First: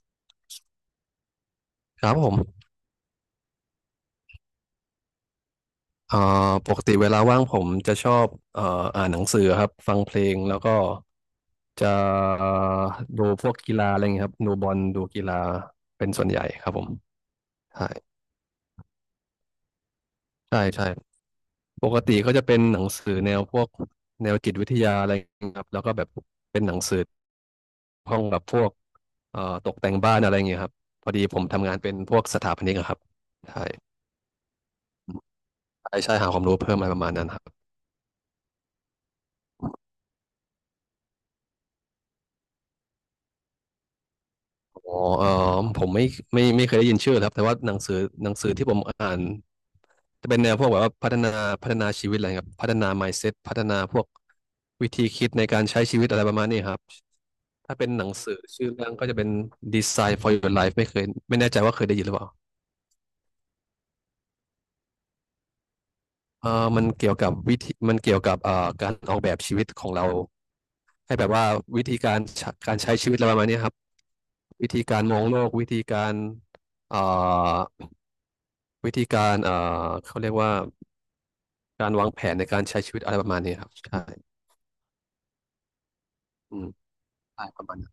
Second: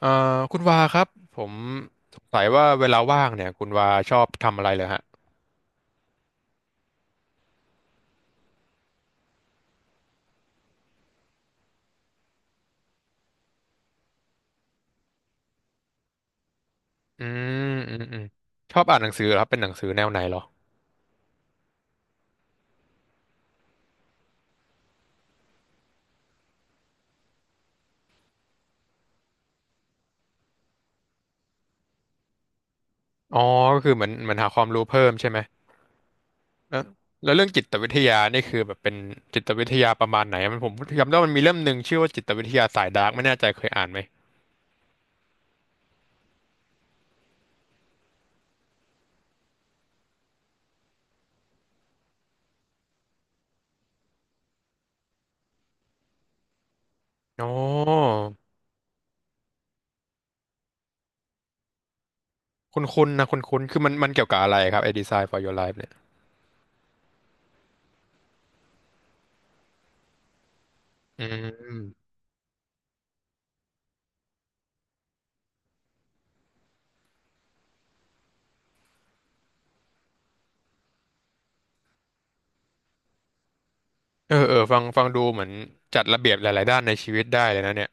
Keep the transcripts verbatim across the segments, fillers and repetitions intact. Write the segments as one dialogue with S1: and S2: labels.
S1: เอ่อคุณวาครับผม
S2: ครับ
S1: ส
S2: ผ
S1: ง
S2: ม
S1: สัยว่าเวลาว่างเนี่ยคุณวาชอบทำอะไรเลยฮะ
S2: เอ่อปกติเวลาว่างผมจะชอบเอ่ออ่านหนังสือครับฟังเพลงแล้วก็จะเอ่อดูพวกกีฬาอะไรอย่างเงี้ยครับดูบอลดูกีฬาเป็นส่วนใหญ่ครับผม
S1: อืม
S2: ใช่
S1: อืมอืมชอบอ่านหนังสือเหรอครับเป็นหนังสือแนวไหนเหรอ
S2: ใช่ใช่ปกติก็จะเป็นหนังสือแนวพวกแนวจิตวิทยาอะไรอย่างเงี้ยครับแล้วก็แบบเป็นหนังสือห้องกับพวกเอ่อตกแต่งบ้านอะไรอย่างเงี้ยครับพอดีผมทำงานเป็นพวกสถาปนิกอะครับ
S1: อ๋อ
S2: ใช่
S1: ก็คือเหมือนเหมือนหาความรู้เพิ่มใช่ไหม
S2: ใช่ใช่หาความรู้เพิ่ม
S1: แล้ว
S2: อะไรประมาณนั้น
S1: แล้ว
S2: ครั
S1: เรื่อง
S2: บ
S1: จิตวิทยานี่คือแบบเป็นจิตวิทยาประมาณไหนมันผมจำได้ว่ามันมีเล่มหนึ่งชื่อว่าจิตวิทยาสายดาร์กไม่แน่ใจเคยอ่านไหม
S2: อ๋อเออผมไม่ไม่ไม่เคยได้ยินชื่อครับแต่ว่าหนังสือหนังสือที่ผมอ่านจะเป็นแนวพวกแบบว่าพัฒนาพัฒนาชีวิตอะไรครับพัฒนา mindset พัฒนาพวกวิธีคิดในการใช้ชีวิตอะไรประมาณนี้ครับ
S1: อ๋อ
S2: ถ้าเป็นหนังสือชื่อเรื่องก็จะเป็น Design for Your Life ไม่เคยไม่แน่ใจว่าเคยได้ยินหรือเปล่า
S1: คุณคุณนะคุณคุณคือมันมันเกี่ยวกับอะไรครับไอ้ Design for Your Life เนี่ย
S2: เออมันเกี่ยวกับวิธีมันเกี่ยวกับเอ่อการออกแบบชีวิตของเราให้
S1: อื
S2: แบบว่า
S1: ม
S2: วิธีการใช้การใช้ชีวิตอะไรประมาณนี้ครับวิธีการมองโลกวิธีการเอ่อวิธีการเอ่อเขาเรียกว่า การวางแผนในการใช้ชีวิตอะไรประมาณนี้ครับใช่
S1: เออเออฟังฟังดูเหมือนจัดระเบียบห
S2: อื
S1: ลาย
S2: ม
S1: ๆด้านในชีวิตได้
S2: ใช่
S1: เล
S2: ป
S1: ย
S2: ระ
S1: นะ
S2: มาณ
S1: เนี่
S2: นั้
S1: ย
S2: น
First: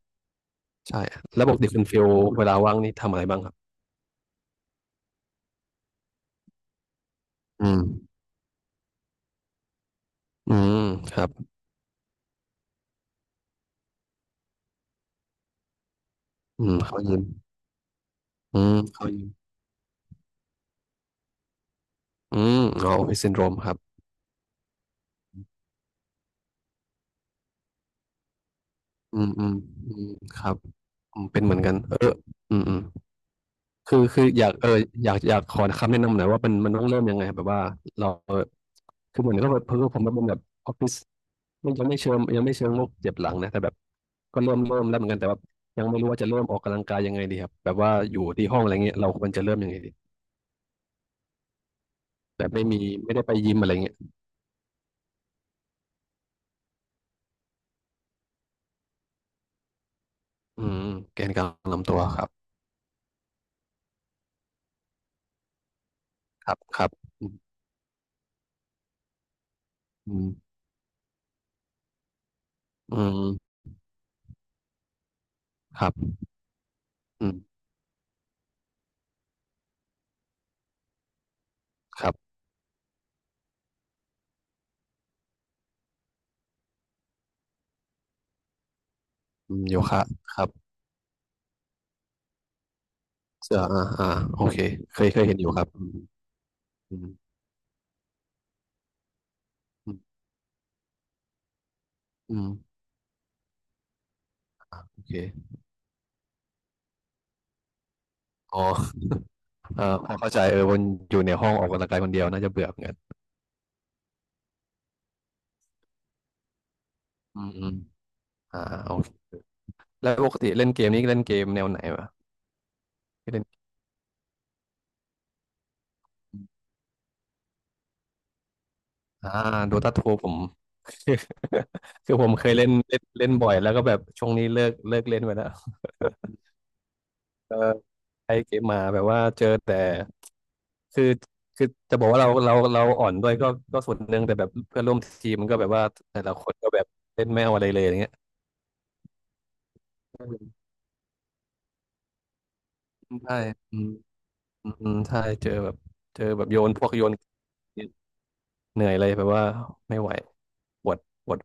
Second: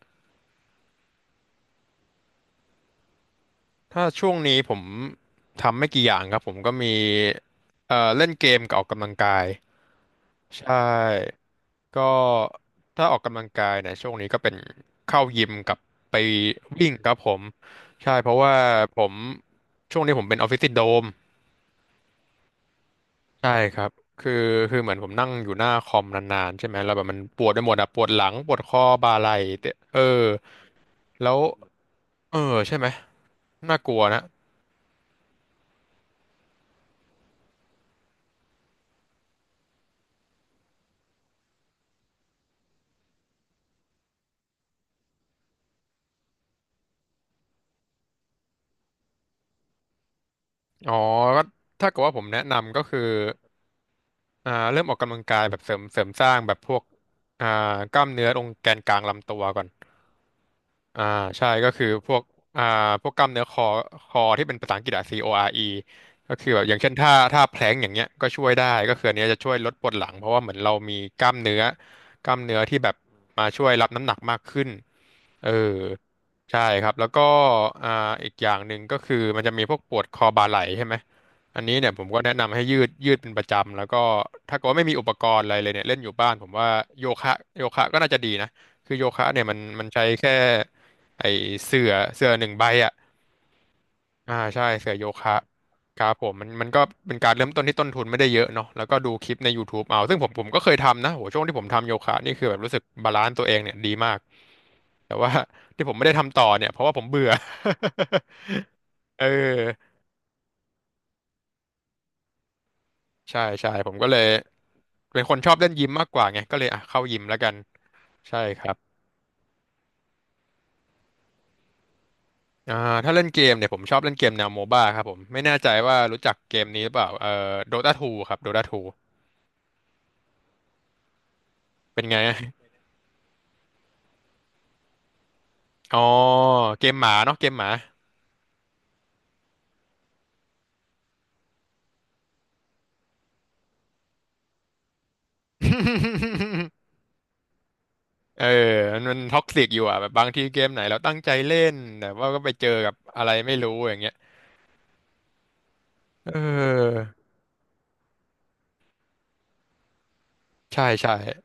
S2: ใช่แล้วปกติคุณฟิลเวลาว่างนี่ทำอะไรบ้างครับ
S1: ถ้าช่วงนี้ผมทำไม่กี่อย่างครับผมก็มี
S2: อืม
S1: เอ่อเล่นเกมกับออกกำลังกาย
S2: อื
S1: ใช่
S2: มครับ
S1: ก็ถ้าออกกำลังกายเนี่ยช่วงนี้ก็เป็นเข้ายิมกับไป
S2: อืม
S1: วิ่ง
S2: เขา
S1: ครั
S2: ยิ
S1: บ
S2: ม
S1: ผมใช่เพราะว่า
S2: อืม
S1: ผ
S2: เขา
S1: ม
S2: ยิม
S1: ช่วงนี้ผมเป็นออฟฟิศซินโดรม
S2: อืมอ๋อออฟฟิศซินโดร
S1: ใช่
S2: มครั
S1: ค
S2: บ
S1: รับคือคือเหมือนผมนั่งอยู่หน้าคอมนานๆใช่ไหมแล้วแบบมันปวดไปหมดอะปวดหลังปวดข้อบ่า
S2: อื
S1: ไห
S2: ม
S1: ล่
S2: อืม
S1: เตะ
S2: อื
S1: เออ
S2: มครับอืม
S1: แล้ว
S2: เป็นเหมือนกันเออ
S1: เอ
S2: อื
S1: อ
S2: มอื
S1: ใช่
S2: ม
S1: ไหมน่าก
S2: คื
S1: ลั
S2: อ
S1: วนะ
S2: คืออยากเอออยากอยากขอคำแนะนำหน่อยว่ามันมันต้องเริ่มยังไงแบบว่าเราคือเหมือนก็แบบเพิ่งผมมันเป็นแบบออฟฟิศไม่ยังไม่เชิงยังไม่เชิงโรคเจ็บหลังนะแต่แบบก็เริ่มเริ่มแล้วเหมือนกันแต่ว่ายังไม่รู้ว่าจะเริ่มออกกำลังกายยังไงดีครับแบบว่าอยู่ที่ห้องอะไรเงี้ยเราควรจะเริ่มยังไงดี
S1: อ๋อก็ถ้าเกิดว่าผมแนะ
S2: แต่ไม่
S1: นำ
S2: มี
S1: ก็คือ
S2: ไม่ได้ไปยิมอะไรเงี้ย
S1: อ่าเริ่มออกกำลังกายแบบเสริมเสริมสร้างแบบพวกอ่ากล้ามเนื้อตรงแกนกลางลำตัวก่อน
S2: อืม
S1: อ่า
S2: แกนก
S1: ใช่
S2: ลาง
S1: ก็คือ
S2: ลำตัว
S1: พว
S2: ค
S1: ก
S2: รับ
S1: อ่าพวกกล้ามเนื้อคอคอที่เป็นภาษาอังกฤษอะ ซี โอ อาร์ อี ก็
S2: ค
S1: คือ
S2: รับ
S1: แบบอย่า
S2: ค
S1: ง
S2: รั
S1: เช่
S2: บ
S1: นท่าท่าแพลงก์อย่างเงี้ยก็ช่วยได้ก็คืออันเนี้ยจะช่วยลดปวดหลั
S2: อื
S1: งเพ
S2: ม
S1: ราะว่าเหมือนเรามีกล้ามเนื้อกล้ามเนื้อที่แบ
S2: อื
S1: บ
S2: มอื
S1: มา
S2: ม
S1: ช่วยรับน้ำหนักมากขึ้นเออ
S2: ครับ
S1: ใช่ครับแล้วก็
S2: อืม
S1: อ่าอีกอย่างหนึ่งก็คือมันจะมีพวกปวดคอบ่าไหล่ใช่ไหมอันนี้เนี่ยผ
S2: ค
S1: ม
S2: รั
S1: ก็แนะ
S2: บ
S1: นำให้ยืดยืดเป็นประจำแล้วก็ถ้าเกิดว่าไม่มีอุปกรณ์อะไรเลยเนี่ยเล่นอยู่บ้านผมว่าโยคะโยคะก็น่าจะดีนะ คือโยคะเนี่ย
S2: อื
S1: มัน
S2: มโย
S1: มัน
S2: คะ
S1: ใช้แค่
S2: ครับ
S1: ไอเสื่อเสื่อหนึ่งใบอ่ะ
S2: เสื้ออ่าอ่า
S1: อ่า
S2: โอเค
S1: ใช่เสื่อ
S2: เค
S1: โย
S2: ยเคย
S1: คะ
S2: เห็นอยู่ครับอืม
S1: ครับผมมันมันก็
S2: อืม
S1: เป็นการเริ่มต้นที่ต้นทุนไม่ได้เยอะเนาะแล้วก็ดูคลิปใน YouTube
S2: อื
S1: เอา
S2: ม
S1: ซึ่งผมผมก็เคยทำนะโหช่วงที่ผมทำโยคะนี่
S2: อื
S1: คือ
S2: ม
S1: แบบรู้สึกบาลานซ์ตัวเองเนี่ยดีมาก
S2: อเค
S1: แต่ว่า ที่ผมไม่ได้ทำต่อเนี่ยเพราะว่าผมเบื่อ
S2: อ๋อ
S1: เออ
S2: เออพอเข้าใจเออวันอยู่ในห้องออกกำลังกายคนเดียวน่าจะเบื่อเหมือนกัน
S1: ใช่ใช่ผมก็เลยเป็นคนชอบเล่นยิมมากกว่าไงก็เลยอ่ะเข้ายิมแล้ว
S2: อื
S1: กั
S2: ม
S1: น
S2: อืม
S1: ใช่
S2: อ่า
S1: ครับ
S2: โอเคแล้วปกติเล่นเกมนี้เล่นเกมแนวไหนวะ
S1: อ่าถ้าเล่น
S2: ที่
S1: เก
S2: เล่น
S1: มเนี่ยผมชอบเล่นเกมแนวโมบ้าครับผมไม่แน่ใจว่ารู้จักเกมนี้หรือเปล่าเอ่อโดตาทูครับโดตาทู
S2: อ่าโดตาทูผม
S1: เป็น
S2: คือ
S1: ไง
S2: ผม
S1: อะ
S2: เคยเล่นเล่นเล่นบ่อยแล้วก็แบบช่วงนี้เลิกเลิกเล่นไปแล้ว
S1: อ๋อเกมหมาเนาะเก
S2: เอ
S1: ม
S2: อ
S1: หมา
S2: ไอเกมมาแบบว่าเจอแต่คือคือจะบอกว่าเราเราเราอ่อนด้วยก็ก็ส่วนหนึ่งแต่แบบเพื่อนร่วมทีมมันก็แบบว่าแต่ละคนก็ แบบเล่นไม่เอาอะไรเลยอย่างเงี้ย
S1: เออมันมันท็อกซิกอยู่อ่ะแบบบางทีเกมไหนเราตั้งใจเล่นแต่ว่าก็ไปเจอกับอะ
S2: ใช
S1: ไรไม่รู้อย่าง
S2: ่
S1: เงี้ย
S2: อืมอืมใช่เจอแบบเจอ
S1: เอ
S2: แบบโยนพวก
S1: อ
S2: โยน เหนื่อยเลยแบบว่าไม่ไหว
S1: ใช่
S2: ปวด
S1: ใช่
S2: ปวด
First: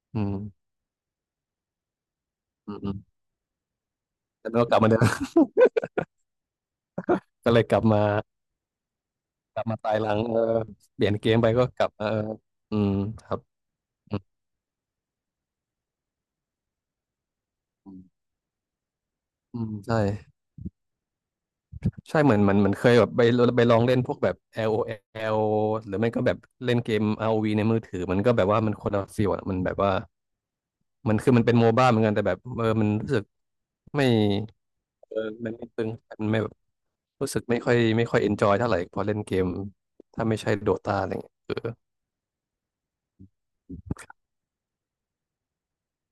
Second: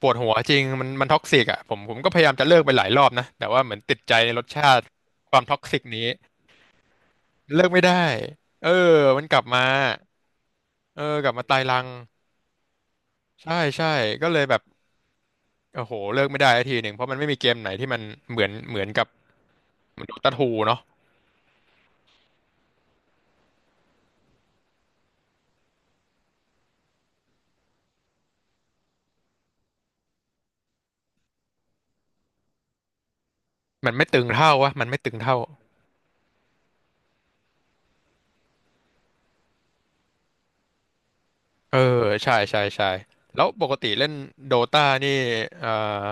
S1: ปวด
S2: อื
S1: หัวจริง
S2: ม
S1: มันมันท็อกซิกอ่ะผมผมก็พยายามจะเลิกไป
S2: อืม
S1: หลา
S2: อื
S1: ย
S2: ม
S1: รอบนะแต่ว่าเหมือนติดใจในรส
S2: แล้วก็
S1: ชา
S2: กลับ
S1: ติ
S2: มาเดิม
S1: ความท็อกซิกนี้
S2: ก็เล
S1: เลิ
S2: ย
S1: ก
S2: ก
S1: ไม่
S2: ลับ
S1: ได้
S2: มา
S1: เออมันกลับ
S2: ก
S1: มา
S2: ลับมาตายหลังเออ
S1: เอ
S2: เป
S1: อ
S2: ลี่ยน
S1: ก
S2: เก
S1: ลับ
S2: ม
S1: มา
S2: ไป
S1: ตาย
S2: ก็
S1: รั
S2: ก
S1: ง
S2: ลับมาเอออืมครับ
S1: ใช่ใช่
S2: อืม
S1: ก็เลยแบบโอ้โหเลิกไม่ได้สักทีหนึ่งเพราะมันไม่มีเกมไหนที่
S2: อื
S1: มัน
S2: ม
S1: เหมือนเหมือนกับ
S2: อืมใช่
S1: โดตาทูเนาะ
S2: ใช่เหมือนเหมันเหมอนเคยแบบไปไปลองเล่นพวกแบบ LOL หรือไม่ก็แบบเล่นเกม อาร์ โอ วี ในมือถือมันก็แบบว่ามันคนละฟีลอะมันแบบว่ามันคือมันเป็นโมบ้าเหมือนกันแต่แบบเออมันรู้สึก
S1: มันไม่
S2: ไม่
S1: ตึงเท่าวะมันไม่ตึ
S2: เอ
S1: ง
S2: อ
S1: เท่า
S2: มันไม่ตึงมันไม่ รู้สึกไม่ค่อยไม่ค่อยเอนจอยเท่าไหร่พอเล่นเกมถ้าไม่ใช่โดตาอะไรเงี้ยเออ
S1: เออใช่ใช่ใช่แล้วปกติเล่นโดตานี่เอ่อ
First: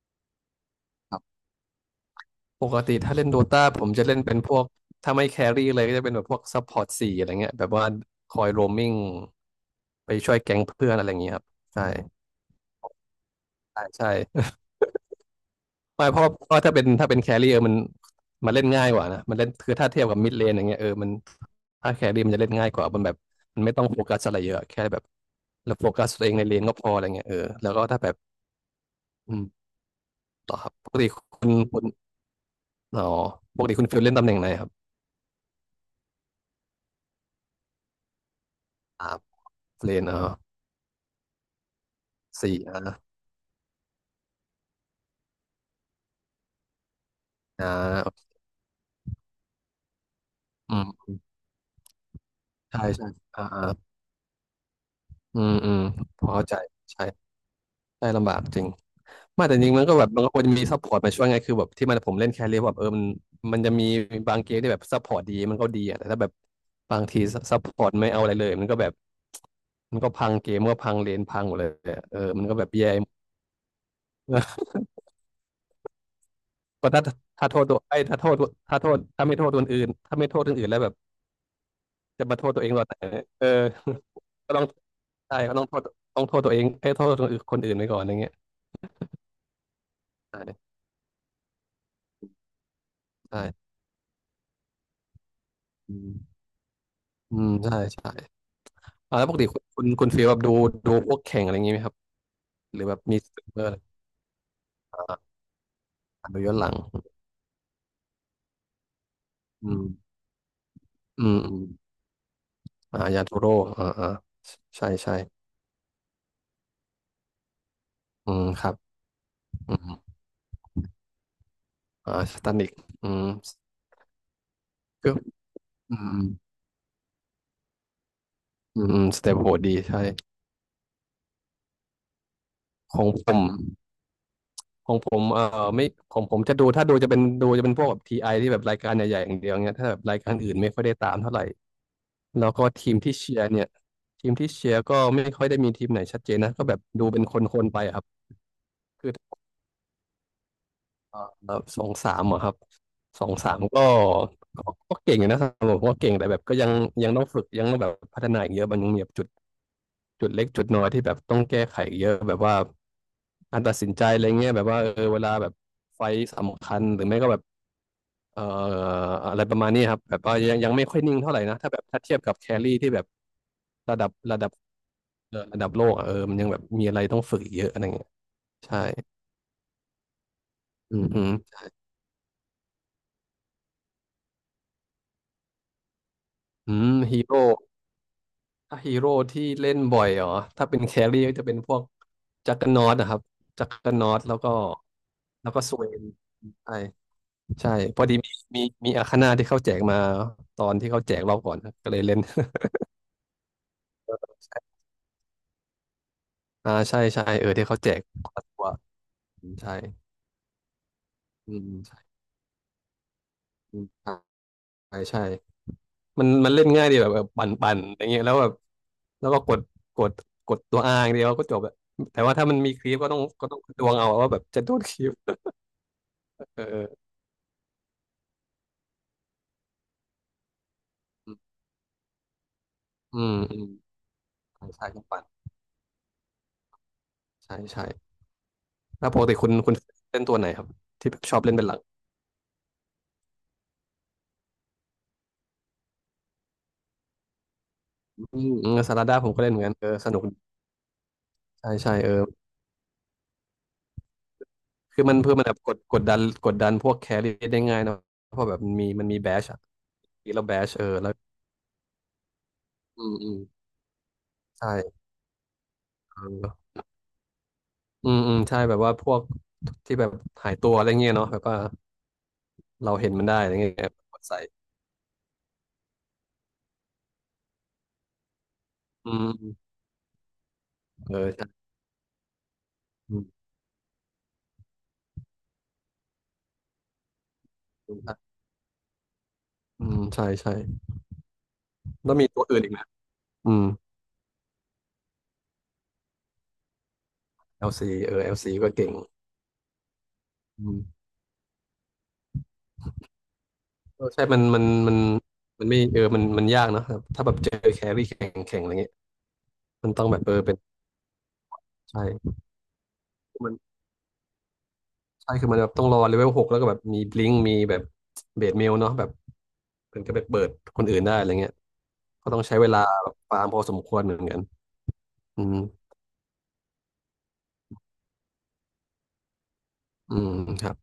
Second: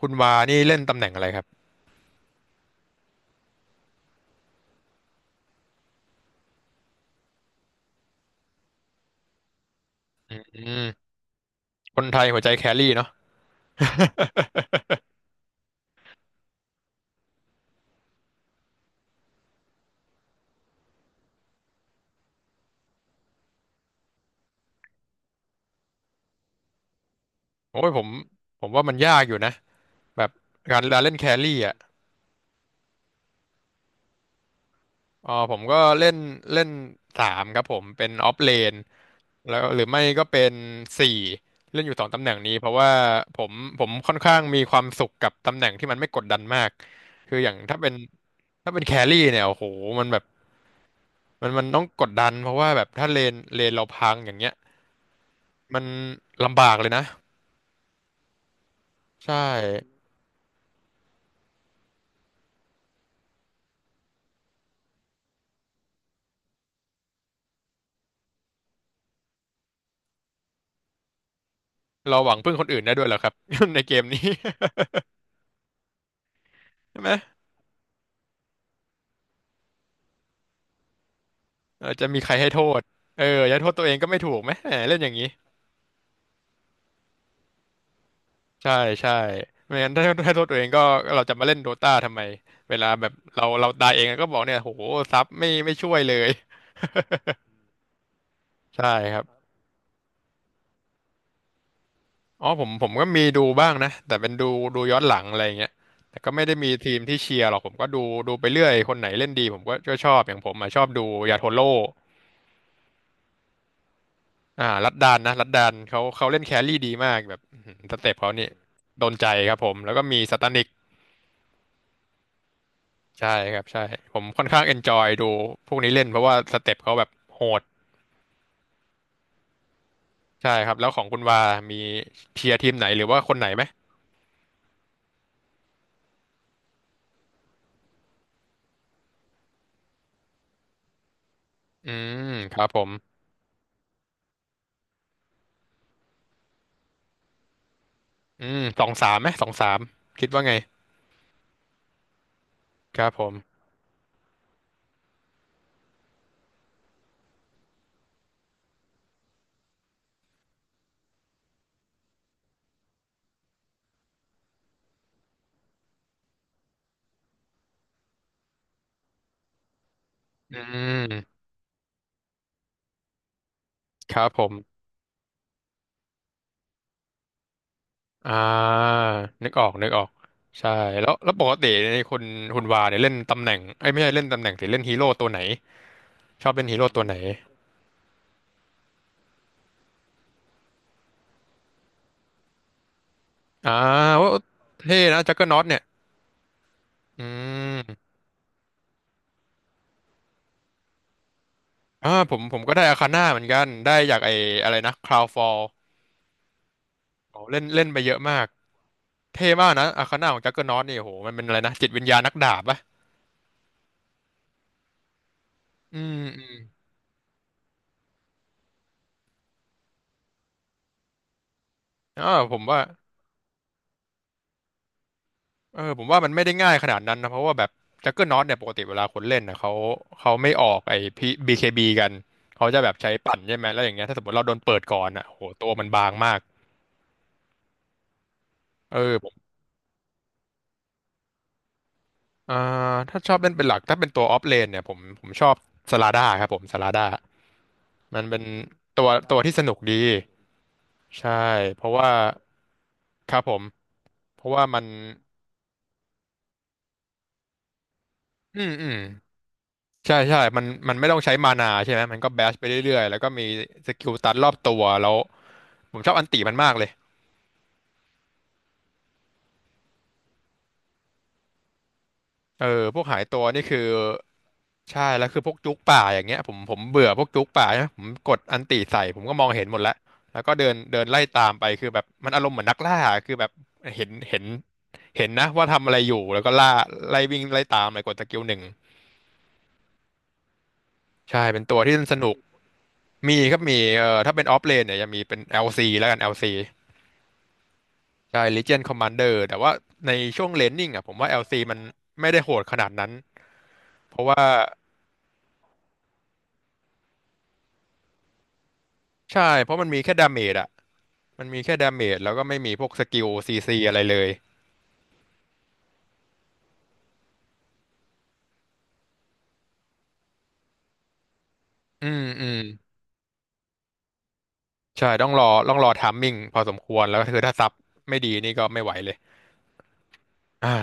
S1: คุณวานี่เล่นตำแหน่ง
S2: ครั
S1: อะไรค
S2: บ
S1: รับ
S2: ปกติถ้าเล่นโดตาผมจะเล่นเป็นพวกถ้าไม่แครี่เลยก็จะเป็นแบบพวกซัพพอร์ตสี่อะไรเงี้ยแบบว่าคอยโรมมิ่งไปช่
S1: อ
S2: วยแก๊
S1: ื
S2: งเพื่อนอะไร
S1: ม
S2: อย่างเงี้ยครับใช่
S1: คนไทยหัวใจแครี่เนาะ
S2: ใช่ใช่ไม่เพราะเพราะถ้าเป็นถ้าเป็นแครี่เออมันมันเล่นง่ายกว่านะมันเล่นคือถ้าเทียบกับมิดเลนอย่างเงี้ยเออมันถ้าแครี่มันจะเล่นง่ายกว่ามันแบบมันไม่ต้องโฟกัสอะไรเยอะแค่แบบเราโฟกัสตัวเองในเลนก็พออะไรเงี้ยเออแล้ว
S1: โอ้
S2: ก็
S1: ยผ
S2: ถ้า
S1: ม
S2: แบบ
S1: ผมว่ามันยากอ
S2: อื
S1: ยู่
S2: ม
S1: นะแบบ
S2: ต่อครับ
S1: การ
S2: ปก
S1: การ
S2: ติ
S1: เล่น
S2: ค
S1: แค
S2: ุ
S1: รี่
S2: ณ
S1: อ่ะ
S2: คุณ อ๋อปกติคุณฟิลเล่นตำแหน่งไหนครับ
S1: อ๋อผมก็เล่นเล่นสามครับผมเป็นออฟเลน
S2: อ่า
S1: แล้วหรือ
S2: เล
S1: ไม่
S2: นเอ
S1: ก็
S2: อ
S1: เป็นสี่เล่นอยู่สองตำแหน่งนี้
S2: สี่
S1: เพราะ
S2: อ่า
S1: ว่าผมผมค่อนข้างมีความสุขกับตำแหน่งที่มันไม่กดดันมากคืออย่าง
S2: อ่
S1: ถ้าเป็น
S2: า
S1: ถ้าเป็นแครี่เนี่ยโอ้โหมันแบบ
S2: อืม
S1: มันมันต้องกดดันเพราะว่า
S2: ใช่
S1: แบบถ้า
S2: ใช่
S1: เลน
S2: อ่า
S1: เล
S2: อ่า
S1: นเราพังอย่างเงี้ย
S2: อืมอืม
S1: มัน
S2: พอเข้าใจ
S1: ลำบากเลยนะ
S2: ใช่ใช่ลำบากจริง
S1: ใช่
S2: ไมาแต่จริงมันก็แบบมันก็ควรจะมีซัพพอร์ตมาช่วยไงคือแบบที่มันผมเล่นแครี่แบบเออมันมันจะมีบางเกมที่แบบซัพพอร์ตดีมันก็ดีอ่ะแต่ถ้าแบบบางทีซัพพอร์ตไม่เอาอะไรเลยมันก็แบบมันก็พังเกมมันก็พังเลนพังหมดเลยอะเอ
S1: เรา
S2: อ
S1: หวัง
S2: มัน
S1: พึ่
S2: ก็
S1: งค
S2: แบ
S1: น
S2: บ
S1: อื่นได้
S2: แย่
S1: ด้วยเหรอครับ ในเกมนี้
S2: ก็
S1: ใช่
S2: ถ้า
S1: ไหม
S2: ถ้าโทษตัวไอ้ยถ้าโทษถ้าโทษถ้าไม่โทษคนอื่นถ้าไม่โทษคนอื่นแล้วแบบ
S1: เราจะมี
S2: จะ
S1: ใคร
S2: มาโท
S1: ให้
S2: ษ
S1: โท
S2: ตัวเอง
S1: ษ
S2: ตอนไหนเ่
S1: เออ
S2: เออ
S1: จะโทษตัวเองก็ไม่ถูกไหม
S2: ก็ต้อง
S1: แหมเล่นอย่างนี้
S2: ใช่ก็ต้องโทษต้องโทษตัวเองเอ้ยโทษคนอื่นคนอื่นไปก่อนอย่างเงี้ย
S1: ใช่ใช่ไม่งั้นถ้าถ้าโทษตัวเอง
S2: ใช่
S1: ก็เราจะมาเล่นโดตาทำไมเวลาแบบเราเรา
S2: ใช่
S1: ตายเองก็บอกเนี่ยโหซับไม่ไม่ช่
S2: อื
S1: วยเลย
S2: มอืมใช่ใช่
S1: ใช่ค
S2: อ่า
S1: รับ
S2: แล้วปกติคุณคุณคุณฟีลแบบดูดูพวกแข่งอะไรอย่างงี้ไหมครับ
S1: อ๋อผม
S2: หรือ
S1: ผม
S2: แบบ
S1: ก็
S2: มี
S1: มี
S2: สตรี
S1: ดู
S2: มเมอร์
S1: บ้า
S2: อะ
S1: ง
S2: ไร
S1: นะแต่เป็นดูดูย้อนหลัง
S2: อ่า
S1: อะไรเงี้ยแต่
S2: อ่า
S1: ก็
S2: ดู
S1: ไม่
S2: ย้อ
S1: ได้
S2: นหลั
S1: มี
S2: ง
S1: ทีมที่เชียร์หรอกผมก็ดูดูไปเรื่อยคนไหนเล่นดีผม
S2: อื
S1: ก็
S2: ม
S1: ก็ชอบอย่างผมอะชอบดู
S2: อื
S1: ยา
S2: ม
S1: โท
S2: อืม
S1: โร่
S2: อ่ายาทูโร่อ่าอ่า
S1: อ่า
S2: ใช่
S1: รัดดา
S2: ใช่
S1: นนะรัดดานเขาเขาเล่นแครี่ดีมากแบบอื้อหือสเต็ปเขา
S2: อื
S1: นี่
S2: มครับ
S1: โดนใจครับผ
S2: อื
S1: มแล้วก็
S2: ม
S1: มีสตานิก
S2: อ่าสตันิกอืม
S1: ใช่ครับใช่ผมค่อนข้างเอนจอย
S2: ก็
S1: ดูพวกนี้
S2: อื
S1: เล่นเพ
S2: ม
S1: ราะว่าสเต็ปเขาแบบโหด
S2: อืมอืมสเตปโหดดีใช่
S1: ใช่ครับแล้วของคุณวามีเชียร์ทีมไหน
S2: ข
S1: ห
S2: อ
S1: รื
S2: ง
S1: อว่า
S2: ผ
S1: คน
S2: ม
S1: ไหนไหม
S2: ของผมเอ่อไม่ของผมจะดูถ้าดูจะเป็นดูจะเป็นพวกแบบทีไอที่แบบรายการใหญ่ๆอย่างเดียวเงี้ยถ้าแบบรายการอื่นไม่ค่อยได้ตามเท่าไหร่
S1: อืม
S2: แล้ว
S1: ค
S2: ก็
S1: รับผ
S2: ที
S1: ม
S2: มที่เชียร์เนี่ยทีมที่เชียร์ก็ไม่ค่อยได้มีทีมไหนชัดเจนนะก็แบบดูเป็นคนๆไปอะครับ
S1: อืมสองสา
S2: คือ
S1: มไหมสองสามคิดว่าไง
S2: เอ่อสองสามอะครับ
S1: ครับผ
S2: สอง
S1: ม
S2: สามก็ก็ก็เก่งอยู่นะครับผมก็เก่งแต่แบบก็ยังยังต้องฝึกยังต้องแบบพัฒนาอีกเยอะมันยังมีแบบจุดจุดเล็กจุดน้อยที่แบบต้องแก้ไขอีกเยอะแบบว่าการตัดสินใจอะไรเงี้ยแบบว่าเออเวลาแบบไฟต์สำคัญหรือไม่ก็แบบ เอ่ออะไรประมาณนี้ครับแบบว่ายั
S1: อื
S2: งยังไม่ค่อยนิ่งเท่าไห
S1: ม
S2: ร่นะถ้าแบบถ้าเทียบกับแครี่ที่แบบระดับ
S1: ครับ
S2: ระ
S1: ผ
S2: ดับ
S1: ม
S2: เอ่อระดับโลกอะเออมันยังแบบมีอะไรต้องฝึกอีกเยอะอะไรเงี้ย
S1: อ่า
S2: ใช่
S1: นึกออกนึกออกใช่
S2: อืม
S1: แล้ว
S2: อื
S1: แล้
S2: ม
S1: วปกติในคุณคุณวาเนี่ยเล่นตำแหน่งไอ้ยไม่ใช่เล่นตำแหน่งสิเล่นฮีโร่ตัวไหนชอบเล่น
S2: อื
S1: ฮีโร่
S2: ม
S1: ตัวไหน
S2: ฮีโร่ถ้าฮีโร่ที่เล่นบ่อยเหรอถ้าเป็นแครี่ก็จะเป็นพวกจักรนอตนะครับจั
S1: อ่า
S2: กรนอต
S1: โอ้
S2: แล้วก็
S1: เท่นะจักเกอ
S2: แล้
S1: ร์
S2: ว
S1: น็อ
S2: ก็
S1: ต
S2: ส
S1: เนี่ย
S2: เวนใช่
S1: อื
S2: ใช่พอ
S1: ม
S2: ดีมีมีมีอาคาน่าที่เขาแจกมาตอนที่เขาแจกรอบก่อนครับก็เลย
S1: อ่า
S2: เล่น
S1: ผมผมก็ได้อาคาน่าเหมือนกันได้จากไอ้อะไร นะคราวฟอล
S2: อ่าใช่ใช่เออ
S1: เล่น
S2: ที่เขา
S1: เล่น
S2: แจ
S1: ไป
S2: ก
S1: เยอะ
S2: คน
S1: มา
S2: ละ
S1: ก
S2: ตัว
S1: เท่มาก
S2: ใช่
S1: นะอาคาน่าของจักเกอร์นอตนี่โโหมันเป็น
S2: อื
S1: อะไร
S2: ม
S1: นะจิตวิญ
S2: ใช่
S1: ญาณนักดาบปะ
S2: อืมใช่ใช่
S1: อืม
S2: มัน
S1: อื
S2: มั
S1: ม
S2: นเล่นง่ายดีแบบแบบปั่นปั่นอย่างเงี้ยแล้วแบบแล้วก็กดกดกดตัวอาอย่างเดียวก็จบอะแต่
S1: อ่า
S2: ว่าถ้า
S1: ผ
S2: มัน
S1: ม
S2: มี
S1: ว่า
S2: คลิปก็ต้องก็ต้องดวงเอาว่าแบบจะโดนคลิป
S1: เออผมว่ามัน
S2: เอ
S1: ไม่
S2: อ
S1: ได้
S2: เอ
S1: ง่ายขนาด
S2: อ
S1: นั้นนะเพราะว่าแบบจักเกอร์นอตเนี่ยปกติเวลาคนเล่นนะเขาเขาไม่ออกไอ้พีบีเคบีกันเขาจะแบบใช้
S2: อืม
S1: ปั่น
S2: อื
S1: ใช่ไห
S2: ม
S1: มแล้วอย่างเงี้ยถ้าสมมติเราโดน
S2: ใช่
S1: เปิด
S2: ใช่
S1: ก่
S2: ก็
S1: อน
S2: ปั่
S1: อ่ะ
S2: น
S1: โโหตัวมันบางมาก
S2: ใช่ใช่
S1: เออ
S2: แล้วปก
S1: ผม
S2: ติคุณคุณเล่นตัวไหนครับที่ชอบเล่นเป็นหลัก
S1: อ่าถ้าชอบเล่นเป็นหลักถ้าเป็นตัวออฟเลนเนี่ยผมผมชอบสลาด้าครับผมสลาด้ามันเป็
S2: อื
S1: น
S2: มอืมซา
S1: ตั
S2: ลา
S1: ว
S2: ดาผม
S1: ตัว
S2: ก็เล่
S1: ที่
S2: นเห
S1: ส
S2: มือนกั
S1: นุ
S2: น
S1: ก
S2: เออ
S1: ดี
S2: สนุกดี
S1: ใช่
S2: ใช่
S1: เพ
S2: ใช่
S1: ราะ
S2: เอ
S1: ว่า
S2: อ
S1: ครับผมเพราะว่ามัน
S2: คือมันเพื่อมันแบบกดกดดันกดดันพวกแครี่ได้ง่ายเนอะเพราะแบ
S1: อื
S2: บ
S1: ม
S2: มันมี
S1: อืม
S2: มันมีแบชอะ
S1: ใช่
S2: อีก
S1: ใช่
S2: แล้วแบ
S1: มัน
S2: ชเออ
S1: มันไม่
S2: แล้ว
S1: ต้องใช้มานาใช่ไหม มันก็แบชไปเรื่อ
S2: อื
S1: ยๆ
S2: ม
S1: แล้วก็
S2: อืม
S1: มีสกิลตันรอบตัว
S2: ใช่
S1: แล้วผมชอบ
S2: เอ
S1: อันติมันมา
S2: อ
S1: กเลย
S2: อืมอืมใช่แบบว่าพวกที่แบบหายตัวอะไรเงี้ยเนาะแบบว่า
S1: เออ
S2: เรา
S1: พวก
S2: เห็น
S1: หาย
S2: มันได้
S1: ตัว
S2: อะไร
S1: นี่
S2: เงี้ย
S1: คือ
S2: กดใส่
S1: ใช่ แล้วคือพวกจุกป่าอย่างเงี้ยผมผมเบื่อพวกจุกป่าใช่ไหมผมกดอันติใส่
S2: อื
S1: ผมก็มองเห็น
S2: ม
S1: หมดแล้วแล้วก็เดินเดิน
S2: เออ
S1: ไล่ตา
S2: ใช่
S1: มไปคือแบบมันอารมณ์เหมือนนักล่า
S2: อืม
S1: คือแบบเห็นเห็นเห็นนะว่าทำอะไรอยู่ แล้วก็ล่าไล่วิ่งไล่ตามเลยกดสกิลหนึ่ง
S2: อืมใช่ใช่
S1: ใช่ เป็นตัวที่
S2: แล้
S1: ส
S2: วมี
S1: นุก
S2: ตัวอื่นอีกไหม
S1: มี
S2: อื
S1: ครับ
S2: ม
S1: มีเอ่อถ้าเป็นออฟเลนเนี่ยจะมีเป็นแอลซีแล้วกันแอลซี
S2: แอล ซี เออ
S1: ใช่
S2: แอล ซี ก็
S1: Legion
S2: เก่ง
S1: Commander แต่ว่าในช่วงเล
S2: อื
S1: นนิ่ง
S2: ม
S1: อ่ะผมว่า แอล ซี มันไม่ได้โหดขนาดนั้น
S2: เออ
S1: เพ
S2: ใช่
S1: ราะ
S2: มัน
S1: ว่า
S2: มันมันมันไม่เออมันมันยากเนอะครับถ้าแบบเจอแครี่แข็งแข็งอะไรเงี้ย
S1: ใช่เพราะมัน
S2: มัน
S1: มี
S2: ต้อง
S1: แค่
S2: แบบ
S1: ดา
S2: เออ
S1: เม
S2: เป็
S1: จ
S2: น
S1: อ่ะมันมีแค่ดาเมจ
S2: ใช่
S1: แล้วก็ไม่มีพวกสกิล
S2: มัน
S1: ซี ซี อะไรเลย
S2: ใช่คือมันแบบต้องรอเลเวลหกแล้วก็แบบมีบลิงกมีแบบเบสเมลเนาะแบบ เป็นก็ไปเปิดคนอื่นได้อะไรเงี้ย
S1: อืม
S2: ก็ต้อง
S1: อื
S2: ใช้
S1: ม
S2: เวลาแบบฟาร์มพอสมควรเหมือนกัน
S1: ใช่ต้อง
S2: อื
S1: รอ
S2: ม
S1: ต้องรอไทามมิ่งพอสมควรแล้วก็คือถ้าซับไม่ดีนี่ก็ไม่ไหวเลย
S2: อืมครั
S1: อ่า
S2: บ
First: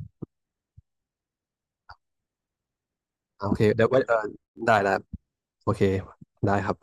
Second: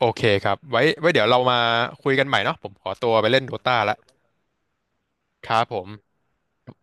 S1: โอเคครับไว้ไว้เดี๋ยวเรามาคุยกันใหม่เนาะผมขอตัวไปเล่น
S2: โอ
S1: โด
S2: เค
S1: ตา
S2: เดี๋ยว
S1: ละ
S2: ไว้เออได้แล้ว
S1: ครับ
S2: โอ
S1: ผ
S2: เค
S1: ม
S2: ได้ครับ